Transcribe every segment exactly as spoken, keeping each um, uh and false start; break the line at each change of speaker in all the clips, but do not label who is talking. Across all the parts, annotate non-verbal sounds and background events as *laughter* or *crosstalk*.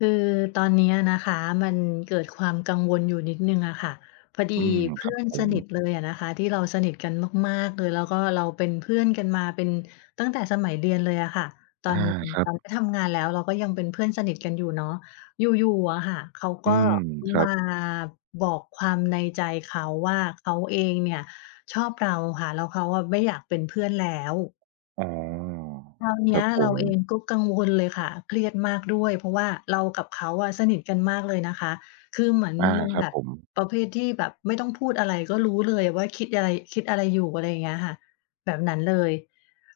คือตอนเนี้ยนะคะ มันเกิดความกังวลอยู่นิดหนึ่งอะค่ะ พอดี
อืม
เพ
ค
ื
ร
่
ับ
อน
ผ
ส
ม
นิทเลยอะนะคะ ที่เราสนิทกันมาก ๆ เลย แล้วก็เราเป็นเพื่อนกันมาเป็น ตั้งแต่สมัยเรียนเลยอะค่ะ ตอ
อา
น
ครั
ต
บ
อนที่ทำงานแล้ว เราก็ยังเป็นเพื่อน สนิทกันอยู่เนาะ อยู่ ๆ อะค่ะ เขาก
อื
็
ม คร
ม
ั
า
บ
บอกความในใจเขาว่า เขาเองเนี่ยชอบเราค่ะ แล้วเขาอะ "ไม่อยากเป็นเพื่อนแล้ว"
อ๋อ
คราวเน
คร
ี้
ั
ย
บผ
เรา
ม
เองก็กังวลเลยค่ะ เครียดมากด้วย เพราะว่าเรากับเขาอะสนิทกันมากเลยนะคะ คือเหมือน
อา
มัน
คร
แ
ั
บ
บ
บ
ผม
ประเภทที่แบบไม่ต้องพูดอะไรก็รู้เลยว่าคิดอะไร คิดอะไรอยู่ อะไรอย่างเงี้ยค่ะ แบบนั้นเลย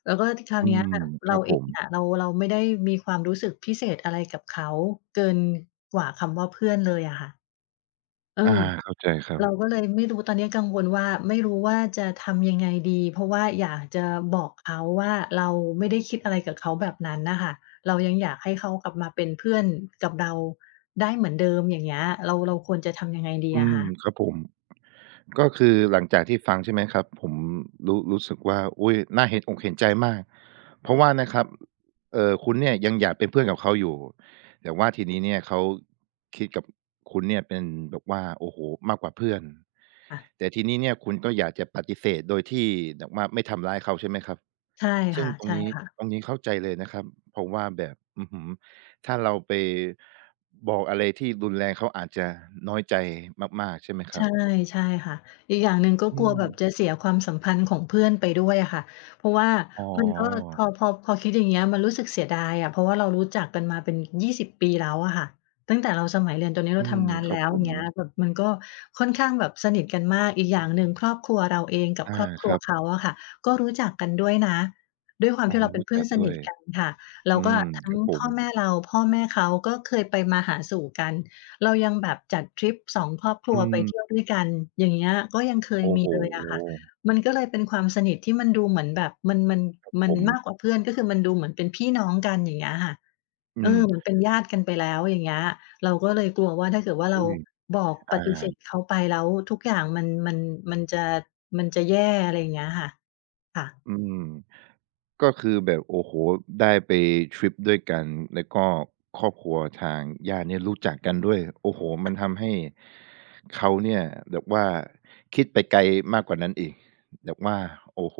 แล้วก็ครา
อ
ว
ื
เนี้ย
ม
ค่ะ เร
คร
า
ับ
เอ
ผ
ง
ม
อะ เรา เราไม่ได้มีความรู้สึกพิเศษอะไรกับเขาเกินกว่าคำว่า "เพื่อน" เลยอะค่ะ เอ
อา
อ
เข้าใจครั
เ
บ
ราก็เลยไม่รู้ ตอนนี้กังวลว่า ไม่รู้ว่าจะทำยังไงดี เพราะว่าอยากจะบอกเขาว่า เราไม่ได้คิดอะไรกับเขาแบบนั้นน่ะค่ะ เรายังอยากให้เขากลับมาเป็นเพื่อนกับเราได้เหมือนเดิม อย่างเงี้ย เรา เราควรจะทำยังไงดี
อื
อะค
ม
ะ?
ครับผม ก็คือหลังจากที่ฟัง ใช่ไหมครับ ผมรู้ รู้สึกว่า อุ๊ย น่าเห็นอกเห็นใจมาก เพราะว่านะครับ เอ่อ คุณเนี่ยยังอยากเป็นเพื่อนกับเขาอยู่ แต่ว่าทีนี้เนี่ยเขาคิดกับคุณเนี่ยเป็นแบบว่า โอ้โฮ! มากกว่าเพื่อน
อะ
แต่ทีนี้เนี่ยคุณก็อยากจะปฏิเสธ โดยที่แบบว่าไม่ทำร้ายเขาใช่ไหมครับ?
ใช่
ซ
ค
ึ่
่
ง
ะ
ตร
ใช
ง
่
นี้
ค่ะ
ตรงนี้เข้าใจเลยนะครับ เพราะว่าแบบ อื้อฮือ ถ้าเราไปบอกอะไรที่รุนแรง เขาอาจจะน้อยใจมาก ๆ ใช่ไหมค
ใ
ร
ช
ั
่
บ?
ใช่ค่ะ อีกอย่างหนึ่งก็
อื
กลัวแบบ
ม
จะเสียความสัมพันธ์ของเพื่อนไปด้วยอะค่ะ เพราะว่า
อ๋
มันก็ พ
อ
อ พอ พอคิด อย่างเงี้ย มันรู้สึกเสียดายอะ เพราะว่าเรารู้จักกันมาเป็น ยี่สิบ ปีแล้วอะค่ะ ตั้งแต่เราสมัยเรียน ตอนนี้
อ
เร
ื
าท
ม
ำงาน
ค
แ
รั
ล
บ
้ว
ผ
อย่าง
ม
เงี้ย แบบมันก็ค่อนข้างแบบสนิทกันมาก อีกอย่างหนึ่ง ครอบครัวเราเองกั
อ
บ
า
ครอบคร
ค
ั
ร
ว
ับ
เขาอะค่ะ ก็รู้จักกันด้วยนะ ด้วยความ
อ๋
ท
อ
ี่เราเป็
รู
น
้
เพื่
จ
อ
ั
น
ก
ส
ด้
น
ว
ิ
ย
ทกันค่ะ แล้
อื
วก็
ม
ทั้
ค
ง
รับผ
พ่อ
ม
แม่เรา พ่อแม่เขาก็เคยไปมาหาสู่กัน เรายังแบบจัดทริป สอง ครอบคร
อื
ัวไปเท
ม
ี่ยวด้วยกัน อย่างเงี้ย ก็ยังเค
โ
ย
อ้
มี
โฮ
เลยอะค่ะ มันก็เลยเป็นความสนิทที่มันดูเหมือนแบบ มัน มัน
ครับ
มั
ผ
นม
ม
ากกว่าเพื่อน ก็คือมันดูเหมือนเป็นพี่น้องกัน อย่างเงี้ยค่ะ
อื
เอ
ม
อ เหมือนเป็นญาติกันไปแล้ว อย่างเงี้ย เราก็เลยกลัวว่า ถ้าเกิดว่า
อ
เร
ุ
า
๊ย!
บอก
อ
ป
า
ฏิเสธเขาไปแล้วทุกอย่าง มัน มัน มันจะ มันจะแย่ อะไรอย่างเงี้ยค่ะ ค่ะ
อืม ก็คือแบบ โอ้โฮ ได้ไปทริปด้วยกัน แล้วก็ครอบครัวทางญาติเนี่ยรู้จักกันด้วย โอ้โฮ มันทำให้เขาเนี่ยแบบว่าคิดไปไกลมากกว่านั้นอีก แบบว่า โอ้โฮ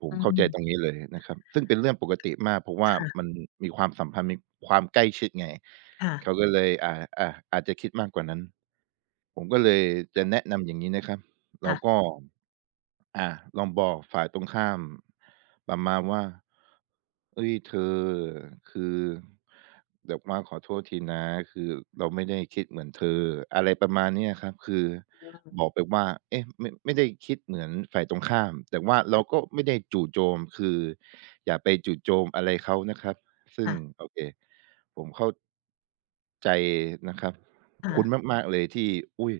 ผ
อ
ม
ื
เข้าใจ
ม
ตรงนี้เลยนะครับ ซึ่งเป็นเรื่องปกติมาก เพราะว่
ค
า
่ะ
มันมีความสัมพันธ์ มีความใกล้ชิดไง
ค่ะ
เขาก็เลย อ่า อ อาจจะคิดมากกว่านั้น ผมก็เลยจะแนะนำอย่างงี้นะครับ เ
ค
ร
่
า
ะ
ก็ อ่า ลองบอกฝ่ายตรงข้าม ประมาณว่า "เฮ้ย เธอ คือแบบว่าขอโทษทีนะ คือเราไม่ได้คิดเหมือนเธอ" อะไรประมาณเนี้ยครับ คือ
อืม
บอกไปว่า เอ๊ะ ไม่ ไม่ได้คิดเหมือนฝ่ายตรงข้าม แต่ว่าเราก็ไม่ได้จู่โจม คืออย่าไปจู่โจมอะไรเขานะครับ ซึ
ค
่ง
่ะ
โอเค ผมเข้า ใจนะครับ
ค่
คุณ
ะ
มาก ๆ เลยที่ อุ๊ย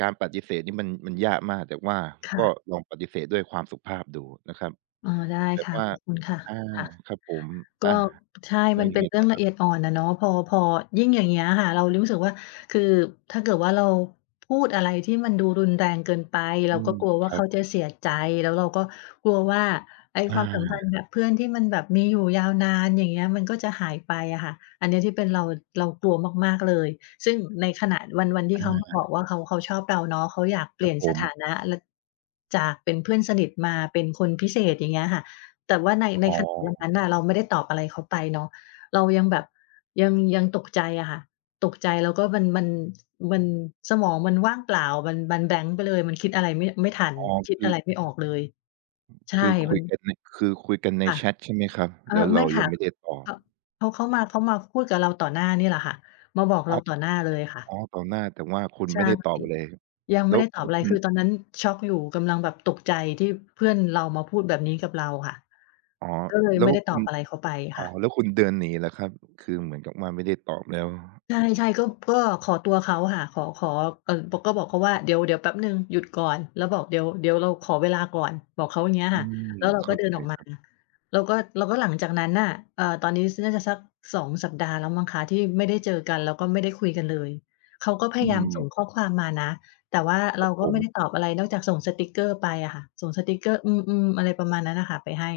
การปฏิเสธนี่มัน มันยากมาก แต่ว่า
ค่
ก็
ะ
ลองปฏิเสธด้วยความสุภาพดูนะครับ
อ๋อ ได้
แบ
ค
บ
่ะ
ว่า
ขอบคุณค่ะ
อ่า
ค่ะ
ครับผม
ก
อ่
็
า
ใช่
แล้
ม
ว
ัน
ย
เ
ั
ป็
งไ
น
ง
เรื
ต
่
่
อ
อ
งล
ค
ะ
ร
เ
ับ?
อียด อ่อนอะเนาะ พอ พอยิ่งอย่างเงี้ยค่ะ เรารู้สึกว่า คือถ้าเกิดว่าเรา พูดอะไรที่มันดูรุนแรงเกินไป เ
อ
ร
ื
าก
ม
็กลัวว
ค
่า
รั
เข
บ
าจะเสียใจ แล้วเราก็กลัวว่า ไอ้
อ
ความสัมพันธ
า
์ กับเพื่อนที่มันแบบมีอยู่ยาวนาน อย่างเงี้ย มันก็จะหายไปอะค่ะ อันเนี้ยที่เป็นเรา เรากลัวมาก ๆ เลย ซึ่งในขณะวัน วันที
อ
่เขามาบอ
า
กว่า เขา เขาชอบเราเนาะ เขาอยากเป
ค
ล
ร
ี
ั
่
บ
ยน
ผ
สถ
ม
านะ ล จากเป็นเพื่อนสนิทมาเป็นคนพิเศษ อย่างเงี้ยค่ะ แต่ว่าใน ใน
อ๋
ข *unintelligible* วันนั
อ
้นน่ะ เราไม่ได้ตอบอะไรเขาไปเนาะ เรายังแบบยัง ยังตกใจอะค่ะ ตกใจแล้วก็มัน มัน มันสมองมันว่างเปล่ามัน มันแบลงก์ไปเลย มันคิดอะไรไม่ ไม่ทัน
อ๋อ
คิ
ค
ด
ื
อ
อ
ะไรไม่ออกเลย ใช
ค
่
ือค
ม
ุ
ั
ยก
น
ันใน คือคุยกันใน
ค่ะ
แชตใช่ไหมครับ?
เอ่
แ
อ
ล้วเ
ไ
ร
ม
า
่ค
ยั
่ะ
งไม่ได้ตอ
เ
บ
ขา เขามา เขามาพูดกับเราต่อหน้านี่แหละค่ะ มาบอกเรา
*unintelligible*
ต่อหน้าเลยค่
อ
ะ
๋อ ต่อหน้า แต่ว่าคุณ
ใช
ไ
่
ม่ได้ตอบอะไร
ยังไ
แ
ม
ล้
่
ว
ได้ต
แ
อ
ล
บ
้ว
อะไร
คุณ
คือตอนนั้นช็อกอยู่ กำลังแบบตกใจที่เพื่อนเรามาพูดแบบนี้กับเราค่ะ
อ๋อ
ก็เลย
แล้
ไม่
ว
ได้ต
คุ
อบ
ณ
อะไรเขาไป
อ๋
ค
อ
่ะ
แล้วคุณเดินหนีเหรอครับ? คือเหมือนกับว่าไม่ได้ตอบแล้ว
ใช่ ๆ ก็ ก็ขอตัวเขาค่ะ ขอ ขอ ก ก็บอกเขาว่าเดี๋ยว เดี๋ยวแป๊บหนึ่งหยุดก่อน แล้วบอกเดี๋ยว เดี๋ยวเราขอเวลาก่อน บอกเขาอย่างเงี้ย
อื
ค่ะ
ม
แล้วเรา
เข
ก็
้า
เดิน
ใจ
ออกม
ค
า
รับ
แล้วก็ แล้วก็หลังจากนั้นน่ะ เอ่อ ตอนนี้น่าจะสัก สอง สัปดาห์แล้วมั้งคะที่ไม่ได้เจอกัน แล้วก็ไม่ได้คุยกันเลย เขาก็พ
อื
ยายามส่
ม
งข้อความมานะ แต่ว่า
ค
เ
ร
รา
ับ
ก
ผ
็ไม่ได
ม
้ตอบอะไรนอกจากส่งสติกเกอร์ไปอะค่ะ ส่งสติกเกอร์ อืม ๆ อะไรประมาณนั้นน่ะค่ะ ไปให้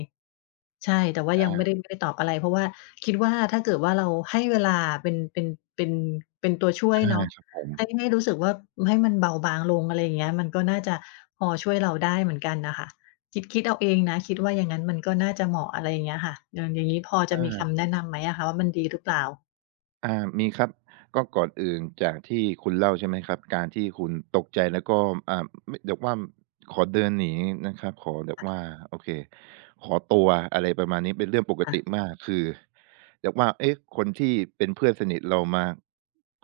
ใช่ แต่ว่า
อ
ยัง
า
ไม่ ไม่ได้ตอบอะไร เพราะว่าคิดว่า ถ้าเกิดว่าเราให้เวลาเป็น เป็น เป็นตัวช่วย
อา
เนาะ
ครับผม
ให้ ให้รู้สึกว่าให้มันเบาบางลง อะไรอย่างเงี้ย มันก็น่าจะพอช่วยเราได้เหมือนกันน่ะค่ะ คิด คิดเอาเองนะ คิดว่าอย่างนั้นมันก็น่าจะเหมาะ อะไรอย่างเงี้ยค่ะ อย่าง อย่างนี้พอจะ
อ
มี
า
คำแนะนำไหมอะคะว่า มันดีหรือเปล่า?
อ่า มีครับ ก็ก่อนอื่นจากที่คุณเล่า ใช่ไหมครับ การที่คุณตกใจ แล้วก็ อ่า ม แบบว่าขอเดินหนีนะครับ ขอแบ
ค
บ
่ะ
ว่า โอเค ขอตัว อะไรประมาณนี้ เป็นเรื่องปก
ค่
ต
ะ
ิมาก คือแบบว่า เอ๊ะ คนที่เป็นเพื่อนสนิทเรามา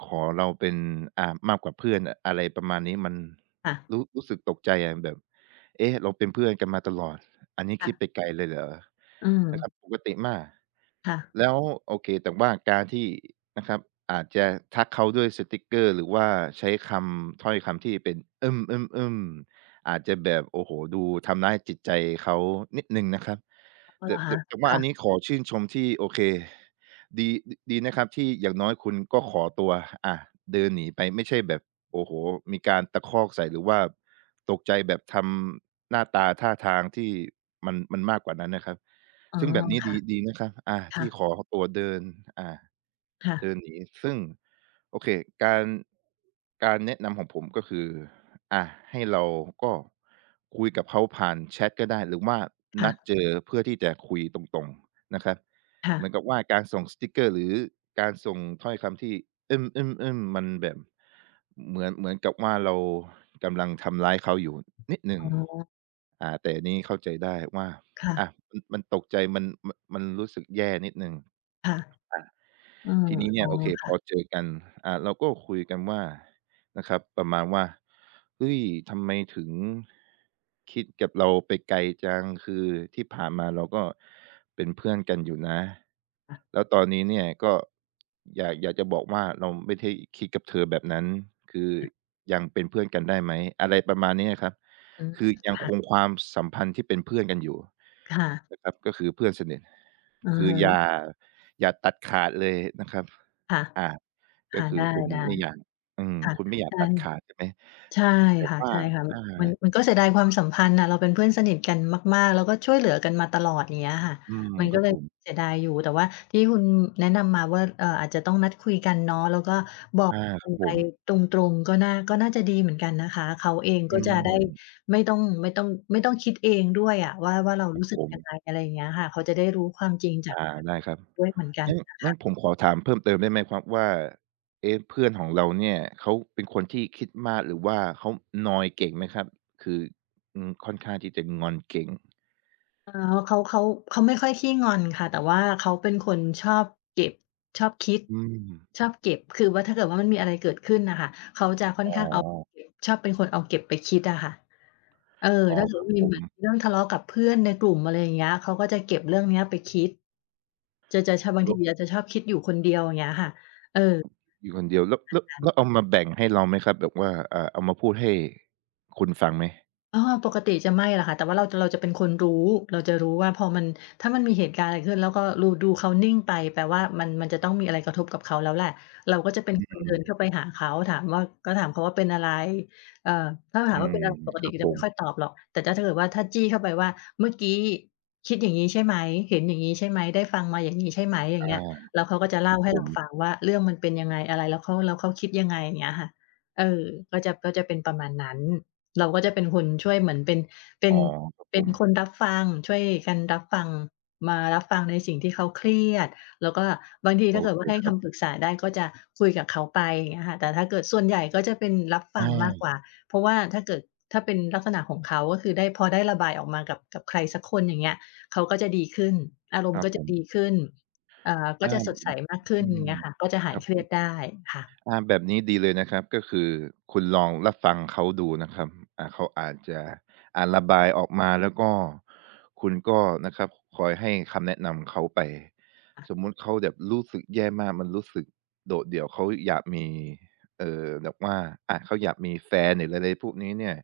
ขอเราเป็น อ่า มากกว่าเพื่อนอะ อะไรประมาณนี้ มัน
ค่ะ
รู้ รู้สึกตกใจอะแบบ เอ๊ะ เราเป็นเพื่อนกันมาตลอด อันนี้
ค่
ค
ะ
ิดไปไกลเลยเหรอ?
อื
นะคร
ม
ับ ปกติมาก
ค่ะ
แล้ว โอเค แต่ว่าการที่นะครับ อาจจะทักเขาด้วยสติกเกอร์ หรือว่าใช้คำ ถ้อยคำที่เป็น อืม ๆ ๆ อาจจะแบบ โอ้โฮ ดูทำร้ายจิตใจเขานิดหนึ่งนะครับ
อะ
แต่
ฮ
แต
ะ
่ แต่ว่
ค
า
่
อัน
ะ
นี้ขอชื่นชมที่ โอเค ดี ด ดีนะครับที่อย่างน้อยคุณก็ขอตัว อะ เดินหนีไป ไม่ใช่แบบ โอ้โฮ มีการตะคอกใส่ หรือว่าตกใจแบบทำหน้าตาท่าทางที่มัน มันมากกว่านั้นนะครับ
อ๋อ
ซึ่งแบบนี้
ค่
ด
ะ
ี ดีนะครับ อ่า
ค
ท
่
ี่
ะ
ขอตัวเดิน อ่า
ค่
เ
ะ
ดินหนี ซึ่ง โอเค การ การแนะนำของผมก็คือ อ่า ให้เราก็คุยกับเขาผ่านแชตก็ได้ หรือว่า
ค่
นัด
ะ
เจอเพื่อที่จะคุยตรง ๆ นะครับ
ค่
เหม
ะ
ือนกับว่าการส่งสติกเกอร์ หรือการส่งถ้อยคำที่ อืม ๆ ๆ มันแบบเหมือน เหมือนกับว่าเรากำลังทำร้ายเขาอยู่ นิดหนึ่
อ
ง
๋อ
อ่า แต่นี้เข้าใจได้ว่า
ค่ะ
อา ม มันตกใจ มัน ม มันรู้สึกแย่นิดหนึ่ง
ค่ะ
อา
อืม
ทีนี้เน
อ
ี
๋
่
อ
ย โอเค
ค
พ
่
อ
ะ
เจอกัน อา เราก็คุยกันว่านะครับ ประมาณว่า "เฮ้ย ทำไมถึง คิดกับเราไปไกลจัง คือที่ผ่านมาเราก็เป็นเพื่อนกันอยู่นะ
ค่ะ
แล้วตอนนี้เนี่ย ก็ อยาก อยากจะบอกว่า เราไม่ได้คิดกับเธอแบบนั้น คือ
ค่ะ
ยังเป็นเพื่อนกันได้ไหม?" อะไรประมาณนี้ครับ
อืม
คือยัง
ค่
ค
ะ
งความสัมพันธ์ที่เป็นเพื่อนกันอยู่
ค่ะ
นะครับ ก็คือเพื่อนสนิท
อื
ค
อ
ื
ฮ
ออย่
ึ
า อย่าตัดขาดเลยนะครับ
ค่ะ
อา
ค
ก็
่ะ
ค
ไ
ื
ด
อคุณ
้
ไม่อยาก อืม
ๆ ค่ะ
คุณไม่อยา
ใช
ก
่
ตัดขาด ใช่ไหม
ใช่
แต่
ค่ะ
ว่
ใ
า
ช่ค่ะ
อา
มัน มันก็เสียดายความสัมพันธ์น่ะ เราเป็นเพื่อนสนิทกันมาก ๆ แล้วก็ช่วยเหลือกันมาตลอด อย่างเงี้ยค่ะ
อืม
มัน
คร
ก็
ับ
เลย
ผม
เสียดายอยู่ แต่ว่าที่คุณแนะนำมาว่า เอ่อ อาจจะต้องนัดคุยกันเนาะ แล้วก็บอ
อ
ก
า ค
กั
รับ
น
ผ
ไป
ม
ตรง ๆ ก็น่า ก็น่าจะดีเหมือนกันนะคะ เขาเอง
อ
ก
ื
็จะได้
ม
ไม่ต้อง ไม่ต้อง ไม่ต้องคิดเองด้วยอะว่า ว่าเรา
ครั
ร
บ
ู้สึ
ผ
กยัง
ม
ไง อะไรอย่างเงี้ยค่ะ เขาจะได้รู้ความจริงจา
อ
ก
า ได้ครับ
ด้วยเหมือนกัน
งั้น
นะค
งั้
ะ
นผมขอถามเพิ่มเติมได้ไหมครับว่า เอ๊ะ เพื่อนของเราเนี่ย เขาเป็นคนที่คิดมาก หรือว่าเขานอยเก่งไหมครับ? คือ อือ ค่อนข้างที่จะงอนเก่ง
อ๋อ เขา เขา เขาไม่ค่อยขี้งอนค่ะ แต่ว่าเขาเป็นคนชอบเก็บ ชอบคิด
อืม
ชอบเก็บ คือว่าถ้าเกิดว่ามันมีอะไรเกิดขึ้นน่ะค่ะ เขาจะค่อ
อ
น
๋อ
ข้างเอา เก็บ ชอบเป็นคนเอาเก็บไปคิดอะค่ะ เออ
อ๋อ
ถ้าเกิ
ค
ด
รั
ว่
บ
ามี
ผ
เหมือน
ม
เรื่องทะเลาะกับเพื่อนในกลุ่ม อะไรอย่างเงี้ย เขาก็จะเก็บเรื่องเนี้ย ไปคิด จะ จะชอบ บ
แล
างท
้
ี
ว
อะจะชอบคิดอยู่คนเดียว อย่างเงี้ยค่ะ เออ
อยู่คนเดียว แล้ว แล้ว
*unintelligible* นั้
แ
น
ล้วเอามาแบ่งให้เราไหมครับ? แบบว่า เอ่อ เอามาพูดให้ คุณฟังไหม?
อ้อ ปกติจะไม่ล่ะค่ะ แต่ว่าเราจะ เราจะเป็นคนรู้ เราจะรู้ว่าพอมัน ถ้ามันมีเหตุการณ์อะไรเกิดขึ้น แล้วก็ลู ดูเขานิ่งไป แปลว่ามัน มันจะต้องมีอะไรกระทบกับเขาแล้วแหละ เราก็จะเป็น
อื
คนเดินเข
ม
้าไปหาเขา ถามว่า ก็ถามเขาว่า "เป็นอะไร?" เอ่อ ถ้าเราถา
อื
มว่าเป็
ม
นอะไร ปก
ค
ติ
รั
ก
บ
็จ
ผ
ะไม่ค่
ม
อยตอบหรอก แต่จะ ถ้าเกิดว่า ถ้าจี้เข้าไปว่า "เมื่อกี้คิดอย่างงี้ใช่ไหม เห็นอย่างนี้ใช่ไหม ได้ฟังมาอย่างนี้ใช่ไหม?" อย่า
อ
ง
า
เงี้ย แล้วเขาก็จะเล
ค
่า
รับ
ให้
ผ
เราฟ
ม
ังว่า เรื่องมันเป็นยังไง อะไร แล้วเขา แล้วเขาคิดยังไง อย่างเงี้ยค่ะ เออ ก็จะ ก็จะเป็นประมาณนั้น เราก็จะเป็นคนช่วยเหมือนเป็น เป็
อ๋
น
อ ครับ
เป็
ผ
น
ม
คนรับฟัง ช่วยกันรับฟัง มารับฟังในสิ่งที่เขาเครียด แล้วก็บางที
โ
ถ
อ
้าเกิด
เค
ว่าให้
คร
ค
ับ
ำปรึกษาได้ ก็จะคุยกับเขาไป อย่างเงี้ยค่ะ แต่ถ้าเกิด ส่วนใหญ่ก็จะเป็นรับฟ
อ
ังมาก
า
กว่า เพราะว่าถ้าเกิด ถ้าเป็นลักษณะของเขา ก็คือได้ พอได้ระบายออกมากับ กับใครสักคน อย่างเงี้ย เขาก็จะดีขึ้น อารม
ค
ณ
ร
์
ั
ก
บ
็จ
ผ
ะ
ม
ดีขึ้น เอ่อ ก
อ
็
า
จะสดใส
แบบ
มากขึ้
อื
น อย่
ม
างเงี้ยค่ะ ก็จะห
ค
าย
รับ
เคร
ผ
ีย
ม
ดได้ ค่ะ
อา แบบนี้ดีเลยนะครับ ก็คือคุณลองรับฟังเขาดูนะครับ อ่า เขาอาจจะ อ่า ระบายออกมา แล้วก็ คุณก็นะครับคอยให้คำแนะนำเขาไป
ค่ะ
สมมุติเขาแบบรู้สึกแย่มากมันรู้สึกโดดเดี่ยว เขาอยากมี เอ่อ แบบว่า อะ เขาอยากมีแฟน หรืออะไรพวกนี้เนี่ย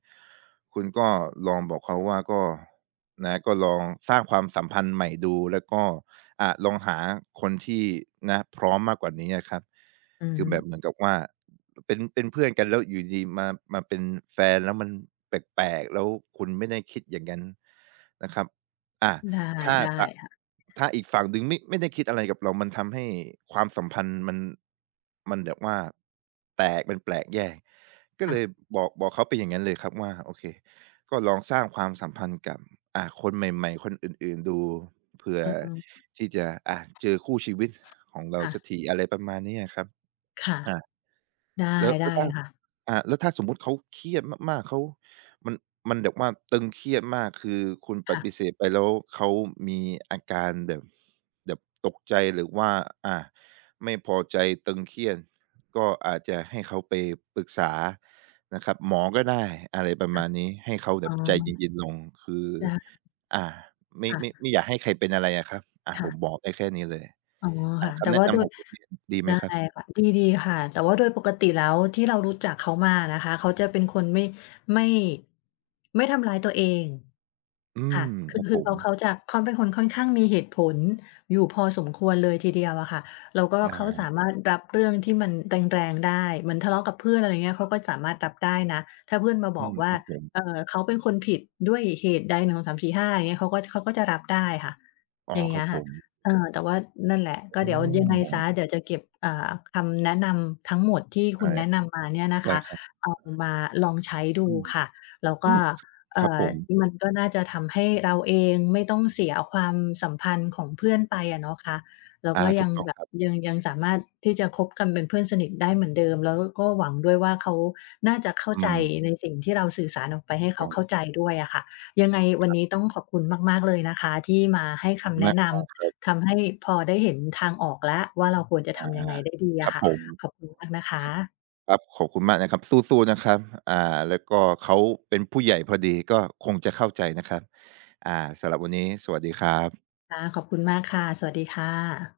คุณก็ลองบอกเขาว่า ก็ นะ ก็ลองสร้างความสัมพันธ์ใหม่ดู แล้วก็ อะ ลองหาคนที่ นะ พร้อมมากกว่านี้อะครับ
อือ
คื
ฮ
อแบ
ึ
บเหมือนกับว่า เป็น เป็นเพื่อนกันแล้วอยู่ดี ๆ มา มาเป็นแฟน แล้วมันแปลก ๆ แล้วคุณไม่ได้คิดอย่างงั้น นะครับ อะ
ได้
ถ้า
ได้
ตะ
ค่ะ
ถ้าอีกฝั่งหนึ่งมิ ไม่ได้คิดอะไรกับเรา มันทำให้ความสัมพันธ์มัน มันแบบว่า แตก มันแปลกแยก ก็
ค่
เล
ะ
ยบอก บอกเขาเป็นอย่างงั้นเลยครับว่า โอเค ก็ลองสร้างความสัมพันธ์กับ อา คนใหม่ ๆ คนอื่น ๆ ดู เผื่อ
อือฮึ
ที่จะ อะ เจอคู่ชีวิตของเรา
ค่
สั
ะ
กที อะไรประมาณนี้อะครับ
ค่ะ
อะ
ได้
แล้ว แ
ไ
ล
ด้
้ว ถ้า
ค่ะ
อะ แล้วถ้าสมมุติเขาเครียดมาก ๆ เขา มัน มันแบบว่าตึงเครียดมาก คือคุณป
ค่
ฏิ
ะ
เสธไปแล้ว เขามีอาการแบบ แบบตกใจ หรือว่า อา ไม่พอใจ ตึงเครียด ก็อาจจะให้เขาไปปรึกษานะครับ หมอก็ได้ อะไรประ
ค
ม
่ะ
าณนี้ ให้เขาแบ
อ๋อ
บใจเย็น ๆ ลง คือ
ได้
อ่า ไม่
ค่ะ
ไม่ ไม่อยากให้ใครเป็นอะไรอะครับ อ่า
ค่
ผ
ะ
มบอกได้แค่นี้เลย
อ๋อ
อ่
ค
า
่ะ
ค
แต่
ำแน
ว่
ะ
า
น
โด
ำข
ย
องผมเนี่ย ดีไ
ไ
ห
ด
ม
้
ครับ?
ค่ะ ดี ดีค่ะ แต่ว่าโดยปกติแล้ว ที่เรารู้จักเขามาอะนะคะ เขาจะเป็นคนไม่ ไม่ ไม่ทำร้ายตัวเอง
อื
ค
ม
่ะ ค
ค
ื
ร
อ
ับ
ค
ผ
ือเข
ม
า เขาจะ เขาเป็นคนค่อนข้างมีเหตุผลอยู่พอสมควรเลยทีเดียวอะค่ะ แล้วก็
อ
เขาสา
า
มารถรับเรื่องที่มันแรง ๆ ได้ เหมือนทะเลาะกับเพื่อน อะไรเงี้ย เขาก็สามารถรับได้นะ ถ้าเพื่อนมา
อ
บ
ื
อก
ม
ว่
ค
า
รับผม
เอ่อ เขาเป็นคนผิดด้วยเหตุใด หนึ่งสองสามสี่ห้า อย่างเงี้ย เขาก็ เขาก็จะรับได้ค่ะ
อ้อ
อย่างเ
ค
งี
ร
้
ับ
ย
ผ
ค่ะ
ม
เออ แต่ว่า นั่นแหละ
อ
ก็
๋
เดี๋ยวยังไงเสีย
อ
เดี๋ยวจะเก็บ อ่า คำแนะนำทั้งหมดที่
ไ
ค
ด
ุ
้
ณแนะนำมาเนี่ยนะ
ไ
ค
ด้
ะ
ครั
เอา
บ
มาลองใช้ด
อ
ู
ืม
ค่ะ แล้ว
อ
ก
ื
็
ม
เอ
ค
่
รับ
อ
ผม
มันก็น่าจะทำให้เราเอง ไม่ต้องเสียความสัมพันธ์ของเพื่อนไปอะเนาะคะ แล้ว
อา
ก็
ถ
ย
ู
ั
ก
ง
ต้อง
แบ
ค
บ
รับ
ยัง ยังสามารถที่จะคบกันเป็นเพื่อนสนิทได้เหมือนเดิม แล้วก็หวังด้วยว่า เขาน่าจะเข้า
อื
ใจ
ม
ในสิ่งที่เราสื่อสารออกไปให้เข
ต้
า
อ
เข้
ง
าใจด้วยอะค่ะ ยังไงว
ค
ัน
รั
น
บ
ี้ต้องขอบคุณมาก ๆ เลยนะคะ ที่มาให้คำแน
น
ะ
ัก
น
*unintelligible*
ำทำให้พอได้เห็นทางออกแล้วว่า เราควรจะ
อ
ท
า
ำยังไงได้ดีอ
คร
ะ
ับ
ค่ะ
ผม
ขอบคุณมากนะคะ
ครับ ขอบคุณมากนะครับ สู้ ๆ นะครับ อ่า แล้วก็เขาเป็นผู้ใหญ่พอดี ก็คงจะเข้าใจนะครับ อ่า สำหรับวันนี้สวัสดีครับ
ค่ะ ขอบคุณมากค่ะ สวัสดีค่ะ